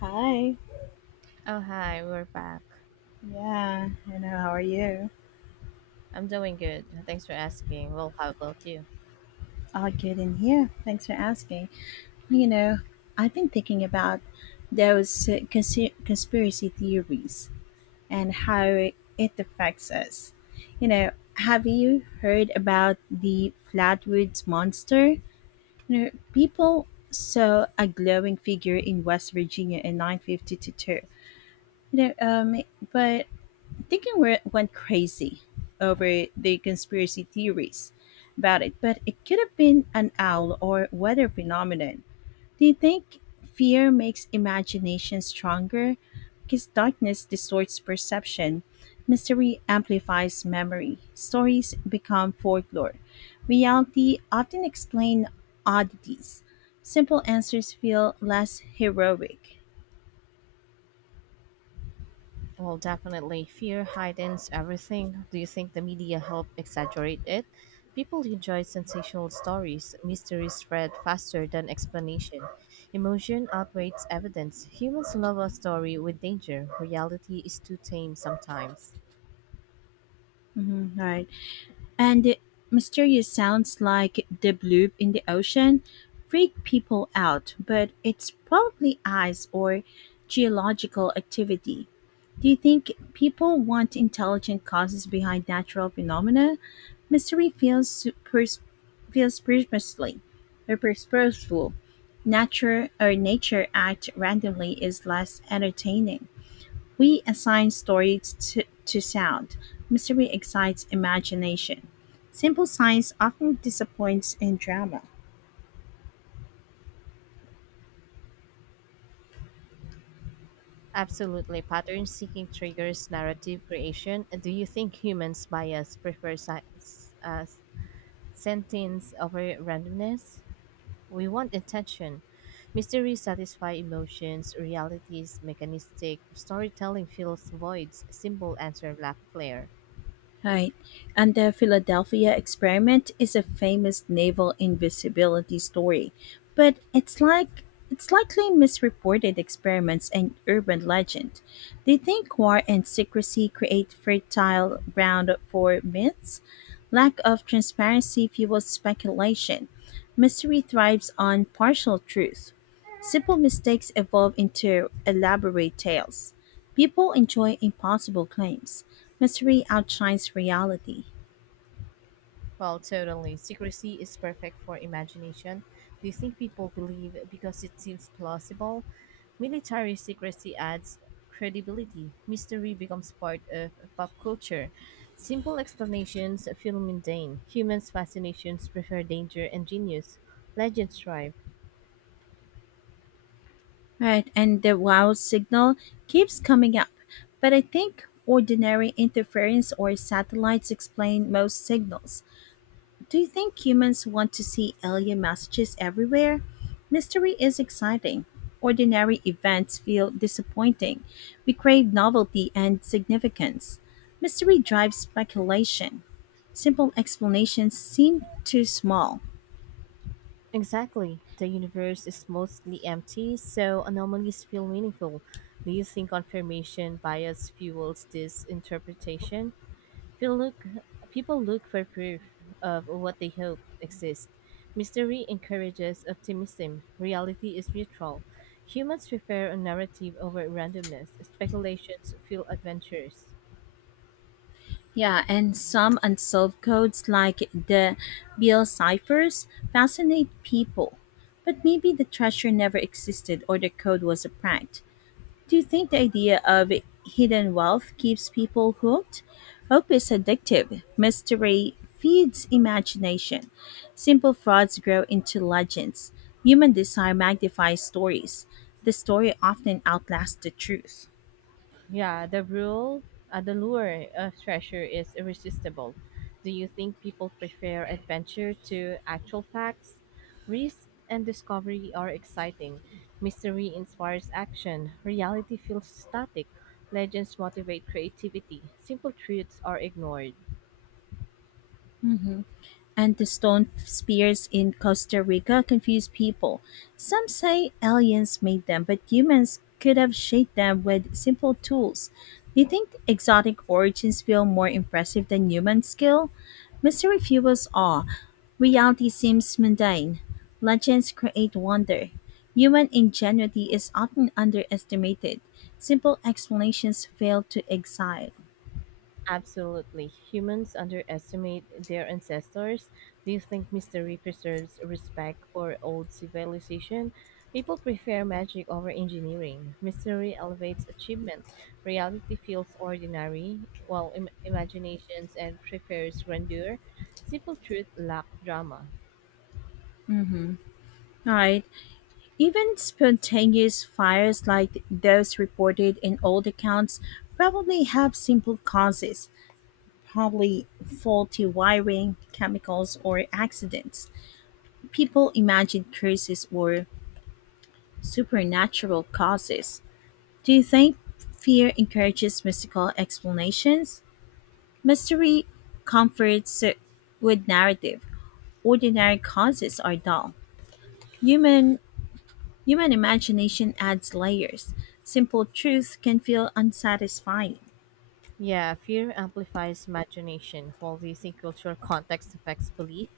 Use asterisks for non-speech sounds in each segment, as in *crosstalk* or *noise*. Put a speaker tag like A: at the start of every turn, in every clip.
A: Hi.
B: Oh, hi, we're back.
A: Yeah, I know. How are you?
B: I'm doing good. Thanks for asking. Well, how about you?
A: All good in here. Thanks for asking. You know, I've been thinking about those conspiracy theories and how it affects us. You know, have you heard about the Flatwoods Monster? You know, people saw a glowing figure in West Virginia in 1952. You know, um, but thinking we went crazy over the conspiracy theories about it, but it could have been an owl or weather phenomenon. Do you think fear makes imagination stronger? Because darkness distorts perception, mystery amplifies memory, stories become folklore, reality often explains oddities. Simple answers feel less heroic.
B: Well, definitely. Fear heightens everything. Do you think the media helped exaggerate it? People enjoy sensational stories. Mysteries spread faster than explanation. Emotion outweighs evidence. Humans love a story with danger. Reality is too tame sometimes.
A: Mhm. Right. And the mysterious sounds like the bloop in the ocean freak people out, but it's probably ice or geological activity. Do you think people want intelligent causes behind natural phenomena? Mystery feels pers- feels purposely or purposeful. Nature or nature act randomly is less entertaining. We assign stories to sound. Mystery excites imagination. Simple science often disappoints in drama.
B: Absolutely. Pattern seeking triggers narrative creation. Do you think humans bias prefer sentience over randomness? We want intention. Mystery satisfies emotions. Realities mechanistic storytelling fills voids, simple answer lack flair.
A: Right. And the Philadelphia experiment is a famous naval invisibility story, but it's likely misreported experiments and urban legend. They think war and secrecy create fertile ground for myths. Lack of transparency fuels speculation. Mystery thrives on partial truth. Simple mistakes evolve into elaborate tales. People enjoy impossible claims. Mystery outshines reality.
B: Well, totally. Secrecy is perfect for imagination. Do you think people believe because it seems plausible? Military secrecy adds credibility. Mystery becomes part of pop culture. Simple explanations feel mundane. Humans' fascinations prefer danger and genius. Legends thrive.
A: Right, and the wow signal keeps coming up. But I think ordinary interference or satellites explain most signals. Do you think humans want to see alien messages everywhere? Mystery is exciting. Ordinary events feel disappointing. We crave novelty and significance. Mystery drives speculation. Simple explanations seem too small.
B: Exactly. The universe is mostly empty, so anomalies feel meaningful. Do you think confirmation bias fuels this interpretation? People look, people look for proof of what they hope exists. Mystery encourages optimism. Reality is neutral. Humans prefer a narrative over randomness. Speculations feel adventures.
A: Yeah, and some unsolved codes like the Beale ciphers fascinate people. But maybe the treasure never existed or the code was a prank. Do you think the idea of hidden wealth keeps people hooked? Hope is addictive. Mystery feeds imagination. Simple frauds grow into legends. Human desire magnifies stories. The story often outlasts the truth.
B: Yeah, the lure of treasure is irresistible. Do you think people prefer adventure to actual facts? Risk and discovery are exciting. Mystery inspires action. Reality feels static. Legends motivate creativity. Simple truths are ignored.
A: Mhm. And the stone spears in Costa Rica confuse people. Some say aliens made them, but humans could have shaped them with simple tools. Do you think exotic origins feel more impressive than human skill? Mystery fuels awe. Reality seems mundane. Legends create wonder. Human ingenuity is often underestimated. Simple explanations fail to excite.
B: Absolutely. Humans underestimate their ancestors. Do you think mystery preserves respect for old civilization? People prefer magic over engineering. Mystery elevates achievement. Reality feels ordinary, while imaginations and prefers grandeur. Simple truth lack drama.
A: All right. Even spontaneous fires like those reported in old accounts probably have simple causes, probably faulty wiring, chemicals, or accidents. People imagine curses or supernatural causes. Do you think fear encourages mystical explanations? Mystery comforts with narrative. Ordinary causes are dull. Human Human imagination adds layers. Simple truth can feel unsatisfying.
B: Yeah, fear amplifies imagination, while the using cultural context affects belief.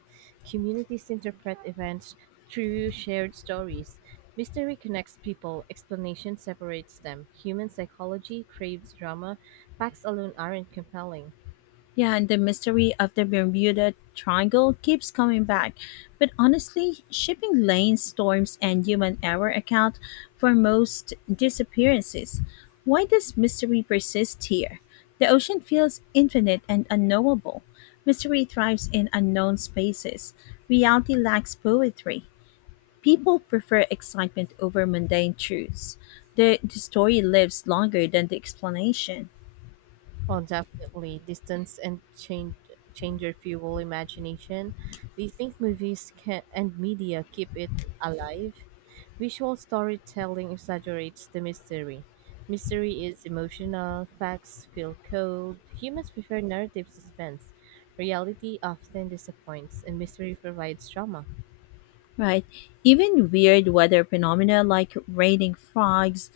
B: Communities interpret events through shared stories. Mystery connects people, explanation separates them. Human psychology craves drama, facts alone aren't compelling.
A: Yeah, and the mystery of the Bermuda Triangle keeps coming back. But honestly, shipping lanes, storms, and human error account for most disappearances. Why does mystery persist here? The ocean feels infinite and unknowable. Mystery thrives in unknown spaces. Reality lacks poetry. People prefer excitement over mundane truths. The story lives longer than the explanation,
B: Well, definitely. Distance and change changer fuel imagination. Do you think movies can, and media keep it alive? Visual storytelling exaggerates the mystery. Mystery is emotional, facts feel cold. Humans prefer narrative suspense. Reality often disappoints, and mystery provides drama.
A: right? Even weird weather phenomena like raining frogs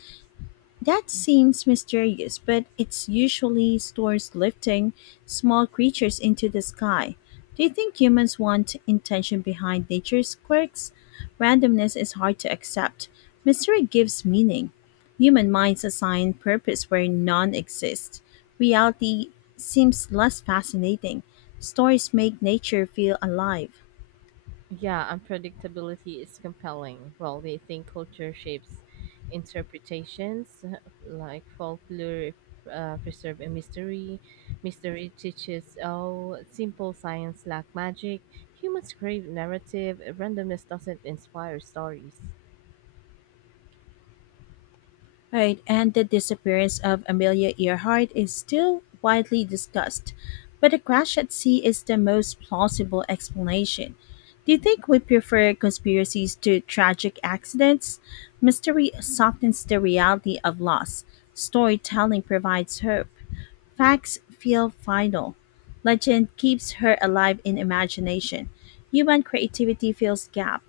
A: that seems mysterious, but it's usually stores lifting small creatures into the sky. Do you think humans want intention behind nature's quirks? Randomness is hard to accept. Mystery gives meaning. Human minds assign purpose where none exists. Reality seems less fascinating. Stories make nature feel alive.
B: Yeah, unpredictability is compelling. Well, they think culture shapes interpretations, like folklore preserve a mystery. Mystery teaches, oh, simple science lack magic. Humans crave narrative. Randomness doesn't inspire stories.
A: Right, and the disappearance of Amelia Earhart is still widely discussed, but the crash at sea is the most plausible explanation. Do you think we prefer conspiracies to tragic accidents? Mystery softens the reality of loss. Storytelling provides hope. Facts feel final. Legend keeps her alive in imagination. Human creativity fills gap.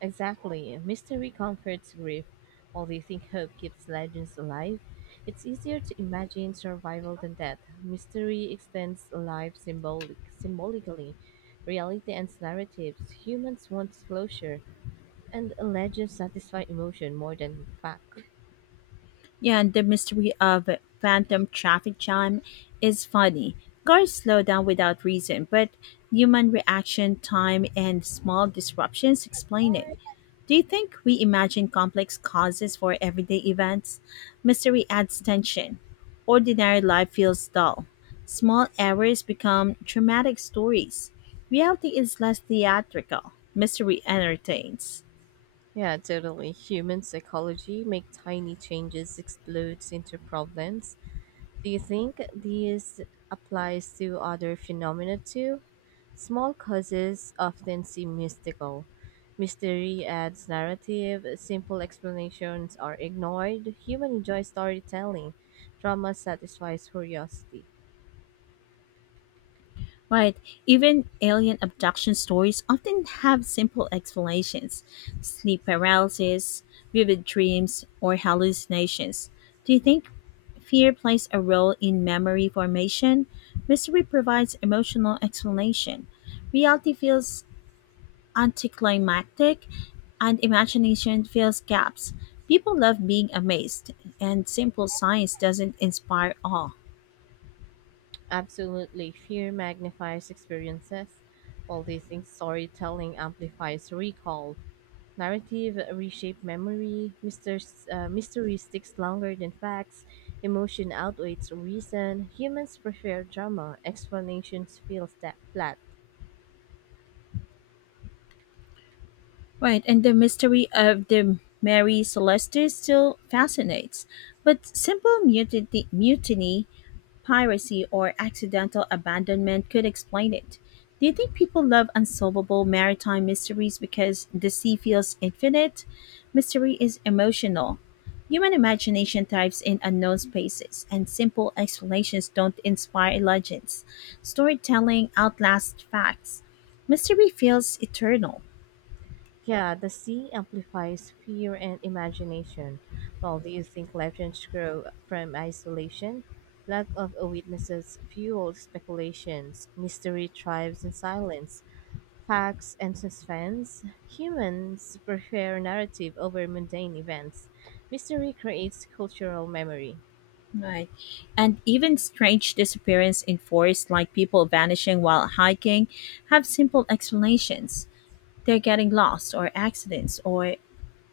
B: Exactly. Mystery comforts grief, while they think hope keeps legends alive. It's easier to imagine survival than death. Mystery extends symbolically. Reality ends narratives. Humans want closure, and legends satisfy emotion more than fact.
A: Yeah, and the mystery of phantom traffic jam is funny. Cars slow down without reason, but human reaction time and small disruptions explain it. Do you think we imagine complex causes for everyday events? Mystery adds tension. Ordinary life feels dull. Small errors become dramatic stories. Reality is less theatrical. Mystery entertains.
B: Yeah, totally. Human psychology make tiny changes explode into problems. Do you think this applies to other phenomena too? Small causes often seem mystical. Mystery adds narrative, simple explanations are ignored. Human enjoys storytelling. Drama satisfies curiosity.
A: Right. Even alien abduction stories often have simple explanations sleep paralysis, vivid dreams, or hallucinations. Do you think fear plays a role in memory formation? Mystery provides emotional explanation. Reality feels anticlimactic, and imagination fills gaps. People love being amazed, and simple science doesn't inspire awe.
B: Absolutely, fear magnifies experiences. While they think storytelling amplifies recall. Narrative reshape memory. Mystery sticks longer than facts. Emotion outweighs reason. Humans prefer drama. Explanations feel flat.
A: Right, and the mystery of the Mary Celeste still fascinates. But simple mutiny, piracy, or accidental abandonment could explain it. Do you think people love unsolvable maritime mysteries because the sea feels infinite? Mystery is emotional. Human imagination thrives in unknown spaces, and simple explanations don't inspire legends. Storytelling outlasts facts. Mystery feels eternal.
B: Yeah, the sea amplifies fear and imagination. Well, do you think legends grow from isolation? Lack of witnesses fuels speculations. Mystery thrives in silence. Facts and suspense. Humans prefer narrative over mundane events. Mystery creates cultural memory.
A: Right. And even strange disappearance in forests like people vanishing while hiking have simple explanations. They're getting lost or accidents or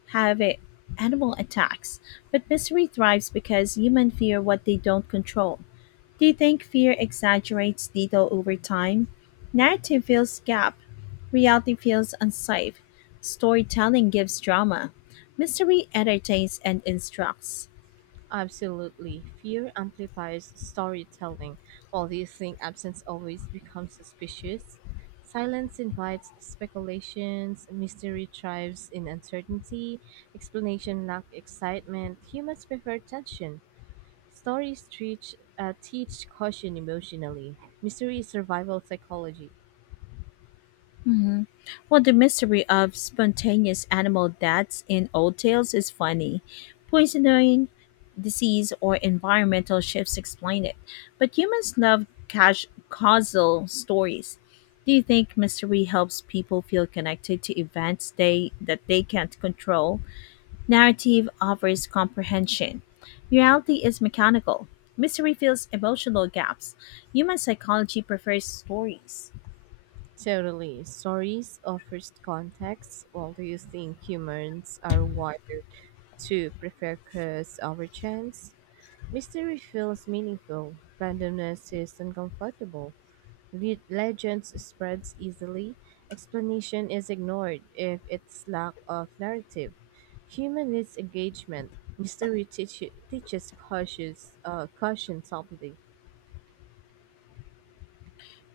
A: have a- animal attacks. But mystery thrives because humans fear what they don't control. Do you think fear exaggerates detail over time? Narrative fills gap. Reality feels unsafe. Storytelling gives drama. Mystery entertains and instructs.
B: Absolutely. Fear amplifies storytelling. While you think absence always becomes suspicious, silence invites speculations, mystery thrives in uncertainty, explanation lacks excitement. Humans prefer tension. Stories teach caution emotionally. Mystery is survival psychology.
A: Mhm. Well, the mystery of spontaneous animal deaths in old tales is funny. Poisoning, disease, or environmental shifts explain it. But humans love causal stories. Do you think mystery helps people feel connected to events they that they can't control? Narrative offers comprehension. Reality is mechanical. Mystery fills emotional gaps. Human psychology prefers stories.
B: Totally. Stories offers context. While do you think humans are wired to prefer curse over chance? Mystery feels meaningful, randomness is uncomfortable, legends spreads easily, explanation is ignored if it's lack of narrative. Human needs engagement. Mystery teaches caution softly.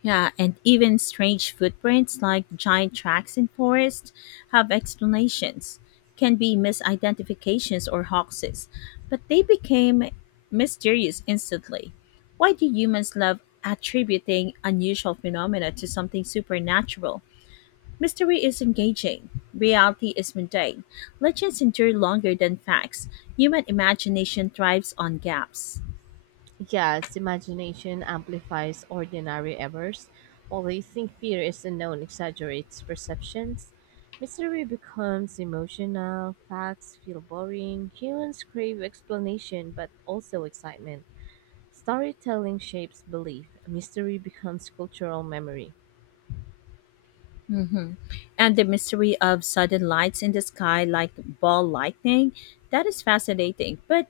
A: Yeah, and even strange footprints like giant tracks in forests have explanations, can be misidentifications or hoaxes, but they became mysterious instantly. Why do humans love attributing unusual phenomena to something supernatural? Mystery is engaging, reality is mundane. Legends endure longer than facts. Human imagination thrives on gaps.
B: Yes, imagination amplifies ordinary errors, while they think fear is unknown exaggerates perceptions. Mystery becomes emotional, facts feel boring, humans crave explanation but also excitement. Storytelling shapes belief, mystery becomes cultural memory.
A: And the mystery of sudden lights in the sky like ball lightning, that is fascinating, but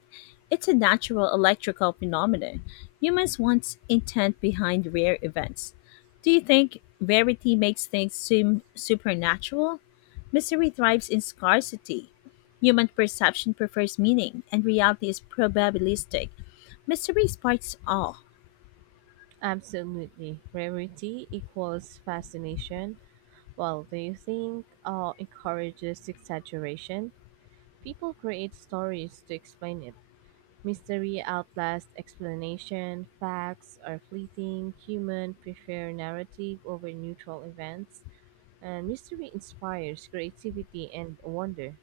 A: it's a natural electrical phenomenon. Humans want intent behind rare events. Do you think rarity makes things seem supernatural? Mystery thrives in scarcity. Human perception prefers meaning, and reality is probabilistic. Mystery sparks awe.
B: Absolutely, rarity equals fascination, while they think encourages exaggeration. People create stories to explain it. Mystery outlasts explanation, facts are fleeting, humans prefer narrative over neutral events, and mystery inspires creativity and wonder.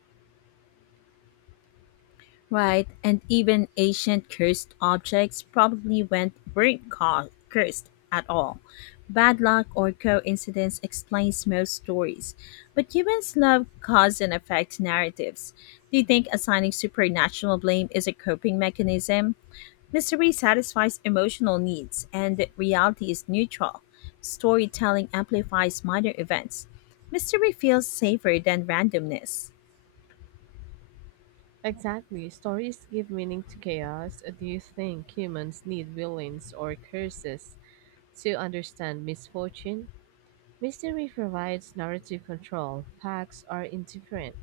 A: Right, and even ancient cursed objects probably weren't cursed at all. Bad luck or coincidence explains most stories, but humans love cause and effect narratives. Do you think assigning supernatural blame is a coping mechanism? Mystery satisfies emotional needs, and reality is neutral. Storytelling amplifies minor events. Mystery feels safer than randomness.
B: Exactly, stories give meaning to chaos. Do you think humans need villains or curses to understand misfortune? Mystery provides narrative control; facts are indifferent;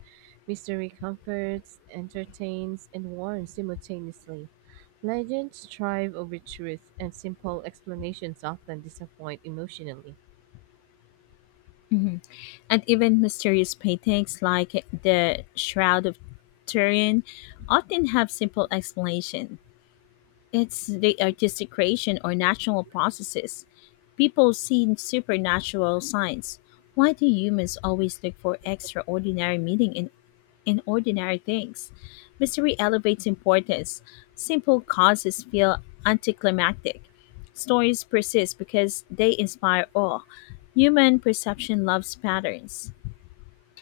B: mystery comforts, entertains, and warns simultaneously. Legends thrive over truth, and simple explanations often disappoint emotionally.
A: And even mysterious paintings like the Shroud of Turin often have simple explanation. It's the artistic creation or natural processes. People see supernatural signs. Why do humans always look for extraordinary meaning in ordinary things? Mystery elevates importance. Simple causes feel anticlimactic. Stories persist because they inspire awe. Human perception loves patterns.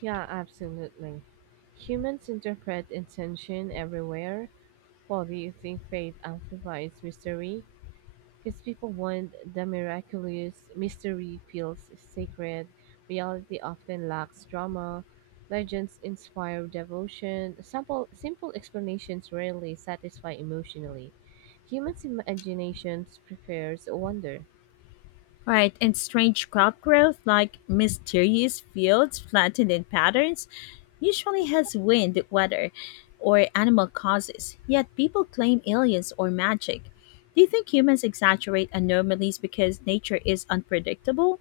B: Yeah, absolutely. Humans interpret intention everywhere. While do you think faith amplifies mystery? Because people want the miraculous, mystery feels sacred, reality often lacks drama, legends inspire devotion, simple explanations rarely satisfy emotionally. Humans' imaginations prefers wonder.
A: Right, and strange crop growth like mysterious fields flattened in patterns usually has wind, weather, or animal causes, yet people claim aliens or magic. Do you think humans exaggerate anomalies because nature is unpredictable?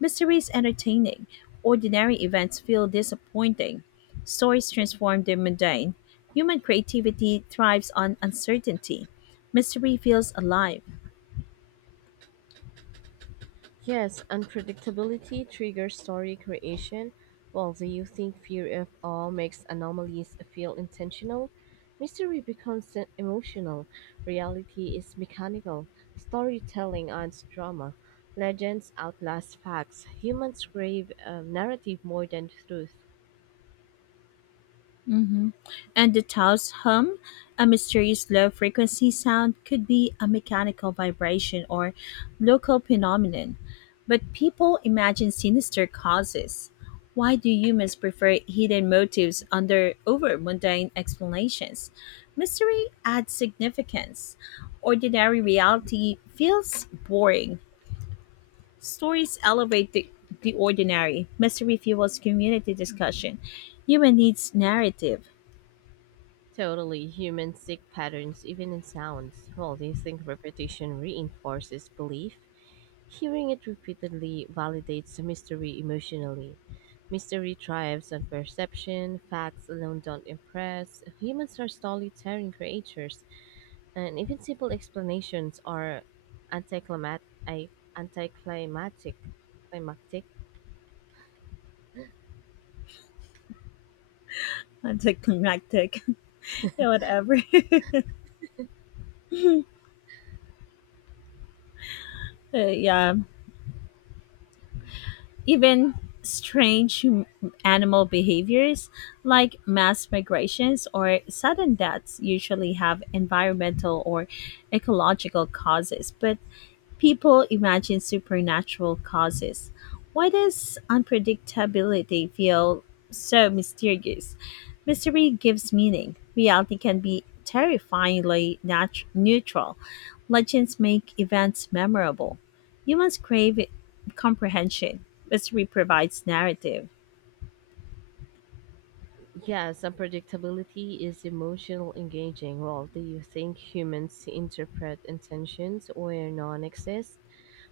A: Mystery is entertaining, ordinary events feel disappointing, stories transform the mundane. Human creativity thrives on uncertainty, mystery feels alive.
B: Yes, unpredictability triggers story creation. While the you think fear of all makes anomalies feel intentional, mystery becomes emotional. Reality is mechanical. Storytelling owns drama. Legends outlast facts. Humans crave narrative more than truth.
A: And the tow's hum, a mysterious low frequency sound, could be a mechanical vibration or local phenomenon. But people imagine sinister causes. Why do humans prefer hidden motives under over mundane explanations? Mystery adds significance. Ordinary reality feels boring. Stories elevate the ordinary. Mystery fuels community discussion. Human needs narrative.
B: Totally, humans seek patterns even in sounds. Well, they think repetition reinforces belief. Hearing it repeatedly validates the mystery emotionally. Mystery thrives on perception, facts alone don't impress. Humans are storytelling creatures, and even simple explanations are anticlimat- I- anticlimactic. Climactic.
A: *laughs* Anticlimactic. Yeah, whatever. *laughs* Yeah, even strange hum- animal behaviors like mass migrations or sudden deaths usually have environmental or ecological causes, but people imagine supernatural causes. Why does unpredictability feel so mysterious? Mystery gives meaning. Reality can be terrifyingly neutral. Legends make events memorable. Humans crave comprehension. Mystery provides narrative.
B: Yes, unpredictability is emotional engaging. Well, do you think humans interpret intentions where none exist?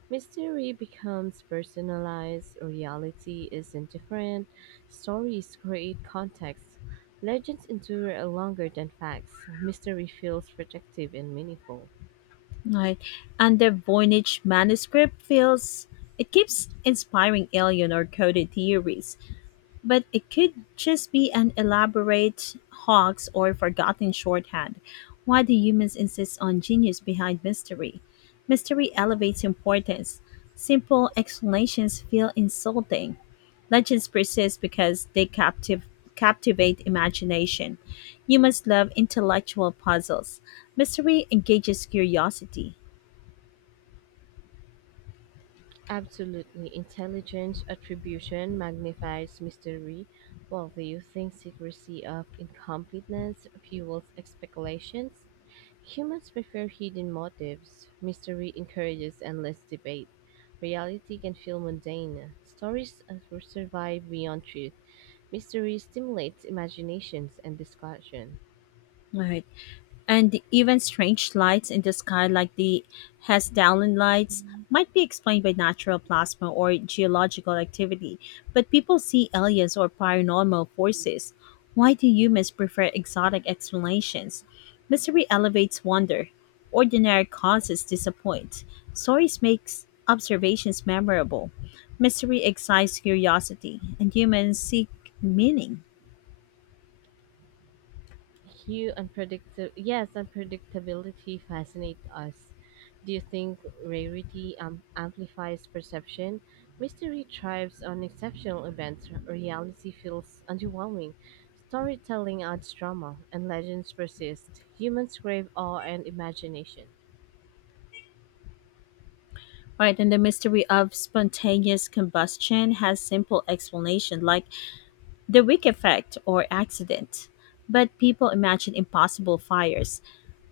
B: Mystery becomes personalized, reality is indifferent, stories create context, legends endure longer than facts, mystery feels protective and meaningful.
A: Right. And the Voynich manuscript feels it keeps inspiring alien or coded theories. But it could just be an elaborate hoax or forgotten shorthand. Why do humans insist on genius behind mystery? Mystery elevates importance. Simple explanations feel insulting. Legends persist because they captivate imagination. Humans love intellectual puzzles. Mystery engages curiosity.
B: Absolutely, intelligence attribution magnifies mystery, while the using secrecy of incompleteness fuels speculations. Humans prefer hidden motives. Mystery encourages endless debate. Reality can feel mundane. Stories survive beyond truth. Mystery stimulates imaginations and discussion.
A: Right. And even strange lights in the sky, like the Hess-Darling lights, might be explained by natural plasma or geological activity, but people see aliens or paranormal forces. Why do humans prefer exotic explanations? Mystery elevates wonder. Ordinary causes disappoint. Stories makes observations memorable. Mystery excites curiosity, and humans seek meaning.
B: You unpredictable. Yes, unpredictability fascinates us. Do you think rarity amplifies perception? Mystery thrives on exceptional events. Reality feels underwhelming. Storytelling adds drama, and legends persist. Humans crave awe and imagination.
A: Right, and the mystery of spontaneous combustion has simple explanation like the wick effect or accident. But people imagine impossible fires.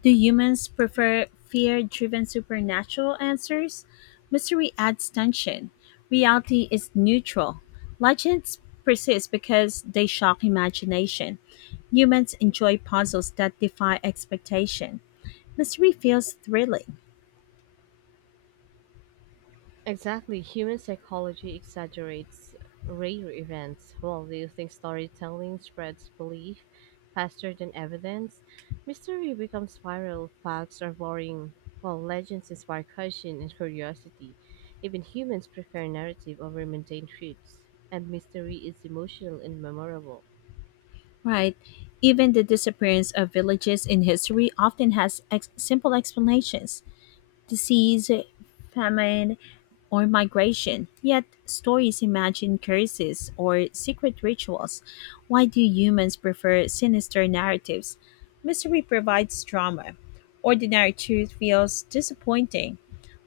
A: Do humans prefer fear driven supernatural answers? Mystery adds tension. Reality is neutral. Legends persist because they shock imagination. Humans enjoy puzzles that defy expectation. Mystery feels thrilling.
B: Exactly, human psychology exaggerates rare events. Well, do you think storytelling spreads belief faster than evidence? Mystery becomes viral, facts are boring, while legends inspire caution and curiosity. Even humans prefer narrative over mundane truths, and mystery is emotional and memorable.
A: Right. Even the disappearance of villages in history often has simple explanations disease, famine, or migration. Yet, stories imagine curses or secret rituals. Why do humans prefer sinister narratives? Mystery provides drama. Ordinary truth feels disappointing.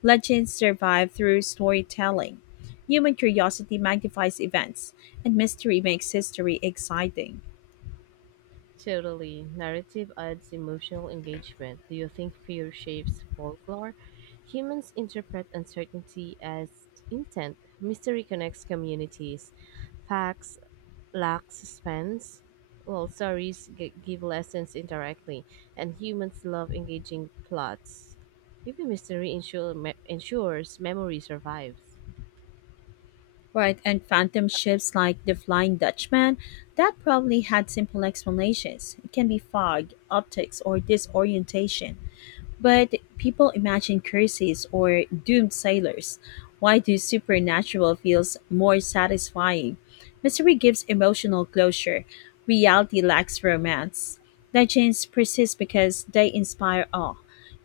A: Legends survive through storytelling. Human curiosity magnifies events, and mystery makes history exciting.
B: Totally. Narrative adds emotional engagement. Do you think fear shapes folklore? Humans interpret uncertainty as intent. Mystery connects communities. Facts lack suspense. Well, stories give lessons indirectly, and humans love engaging plots. Maybe mystery ensures memory survives.
A: Right, and phantom ships like the Flying Dutchman, that probably had simple explanations. It can be fog, optics, or disorientation. But people imagine curses or doomed sailors. Why do supernatural feels more satisfying? Mystery gives emotional closure. Reality lacks romance. Legends persist because they inspire awe.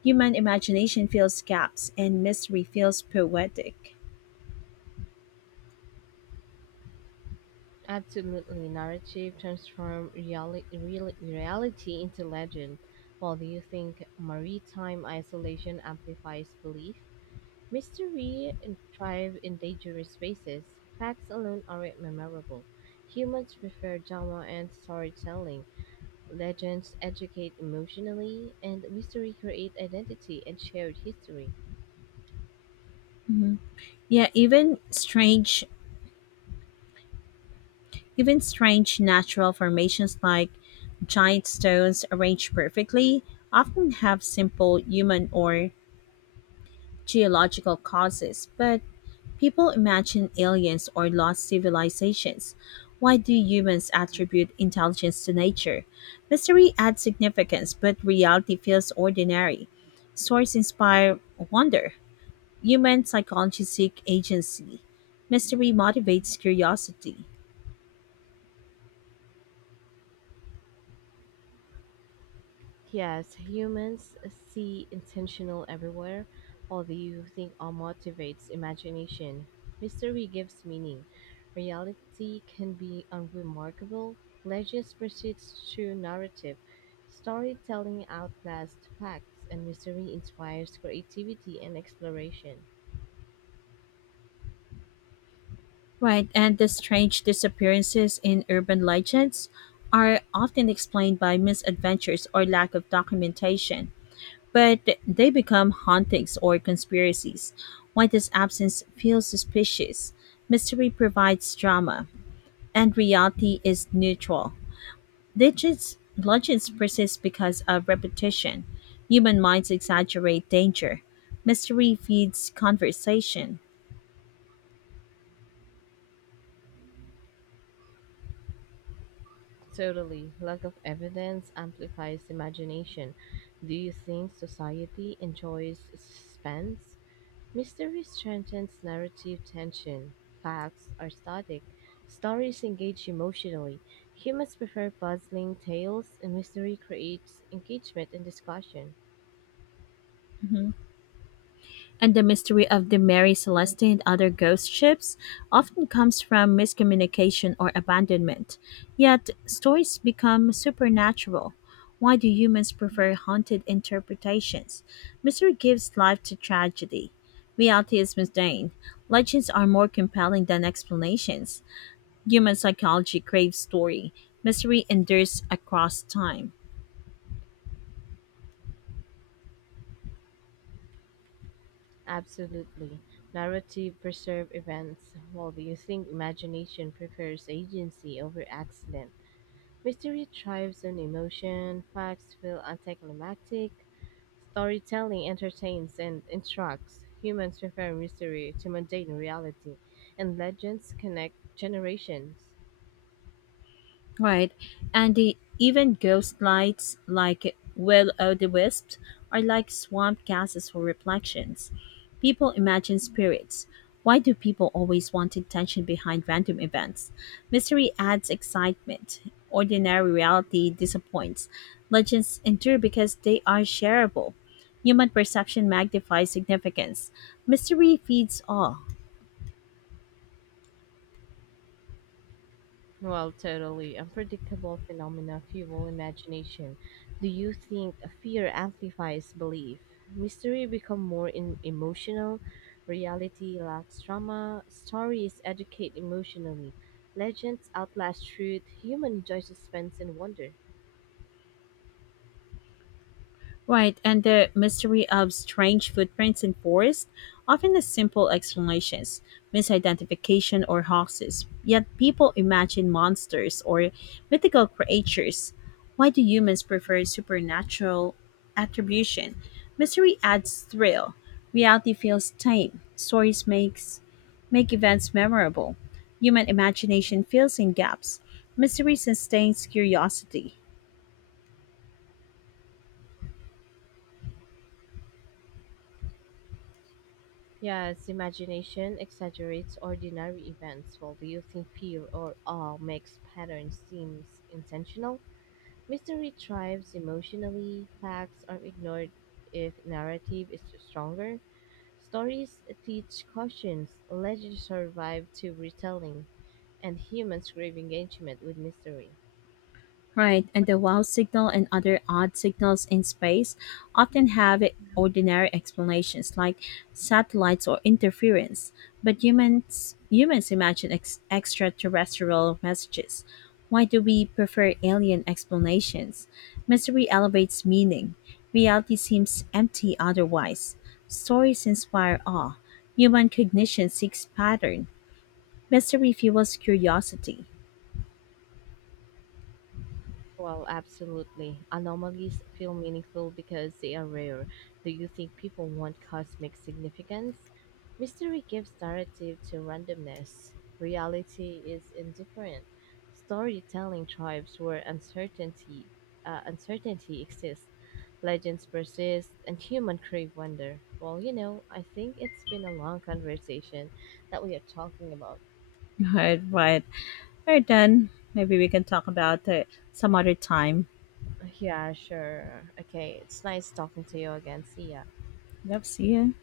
A: Human imagination fills gaps, and mystery feels poetic.
B: Absolutely, narrative transform reality into legend. While do you think maritime isolation amplifies belief? Mystery and thrive in dangerous spaces. Facts alone aren't memorable. Humans prefer drama and storytelling. Legends educate emotionally, and mystery create identity and shared history.
A: Mhm. Yeah, even strange natural formations like giant stones arranged perfectly often have simple human or geological causes, but people imagine aliens or lost civilizations. Why do humans attribute intelligence to nature? Mystery adds significance, but reality feels ordinary. Stories inspire wonder. Human psychology seek agency. Mystery motivates curiosity.
B: Yes, humans see intentional everywhere, although you think all motivates imagination. Mystery gives meaning. Reality can be unremarkable. Legends precedes true narrative. Storytelling outlasts facts, and mystery inspires creativity and exploration.
A: Right, and the strange disappearances in urban legends are often explained by misadventures or lack of documentation, but they become hauntings or conspiracies. Why does absence feel suspicious? Mystery provides drama, and reality is neutral. Legends persist because of repetition. Human minds exaggerate danger. Mystery feeds conversation.
B: Totally. Lack of evidence amplifies imagination. Do you think society enjoys suspense? Mystery strengthens narrative tension, facts are static, stories engage emotionally. Humans prefer puzzling tales, and mystery creates engagement and discussion.
A: Mhm. And the mystery of the Mary Celeste and other ghost ships often comes from miscommunication or abandonment. Yet, stories become supernatural. Why do humans prefer haunted interpretations? Mystery gives life to tragedy. Reality is mundane. Legends are more compelling than explanations. Human psychology craves story. Mystery endures across time.
B: Absolutely. Narrative preserve events, while the you think imagination prefers agency over accident. Mystery thrives on emotion, facts feel anticlimactic. Storytelling entertains and instructs. Humans prefer mystery to mundane reality, and legends connect generations.
A: Right. And the even ghost lights like Will O' the Wisps are like swamp gases for reflections. People imagine spirits. Why do people always want intention behind random events? Mystery adds excitement. Ordinary reality disappoints. Legends endure because they are shareable. Human perception magnifies significance. Mystery feeds awe.
B: While totally unpredictable phenomena fuel imagination, do you think fear amplifies belief? Mystery become more emotional, reality lacks drama, stories educate emotionally, legends outlast truth, human enjoy suspense and wonder.
A: Right, and the mystery of strange footprints in forests, often the simple explanations, misidentification or hoaxes. Yet people imagine monsters or mythical creatures. Why do humans prefer supernatural attribution? Mystery adds thrill. Reality feels tame. Stories make events memorable. Human imagination fills in gaps. Mystery sustains curiosity.
B: Yes, imagination exaggerates ordinary events, while the youth in fear or awe makes patterns seem intentional. Mystery thrives emotionally, facts are ignored if narrative is stronger. Stories teach cautions, legends survive to retelling, and humans crave engagement with mystery.
A: Right, and the wow signal and other odd signals in space often have ordinary explanations like satellites or interference, but humans imagine extraterrestrial messages. Why do we prefer alien explanations? Mystery elevates meaning. Reality seems empty otherwise. Stories inspire awe. Human cognition seeks pattern. Mystery fuels curiosity. *laughs*
B: Well, absolutely. Anomalies feel meaningful because they are rare. Do you think people want cosmic significance? Mystery gives narrative to randomness. Reality is indifferent. Storytelling tribes where uncertainty exists. Legends persist, and human crave wonder. Well, you know, I think it's been a long conversation that we are talking about.
A: Right, right. Right then, maybe we can talk about it some other time.
B: Yeah, sure. Okay, it's nice talking to you again. See ya.
A: Love, see you.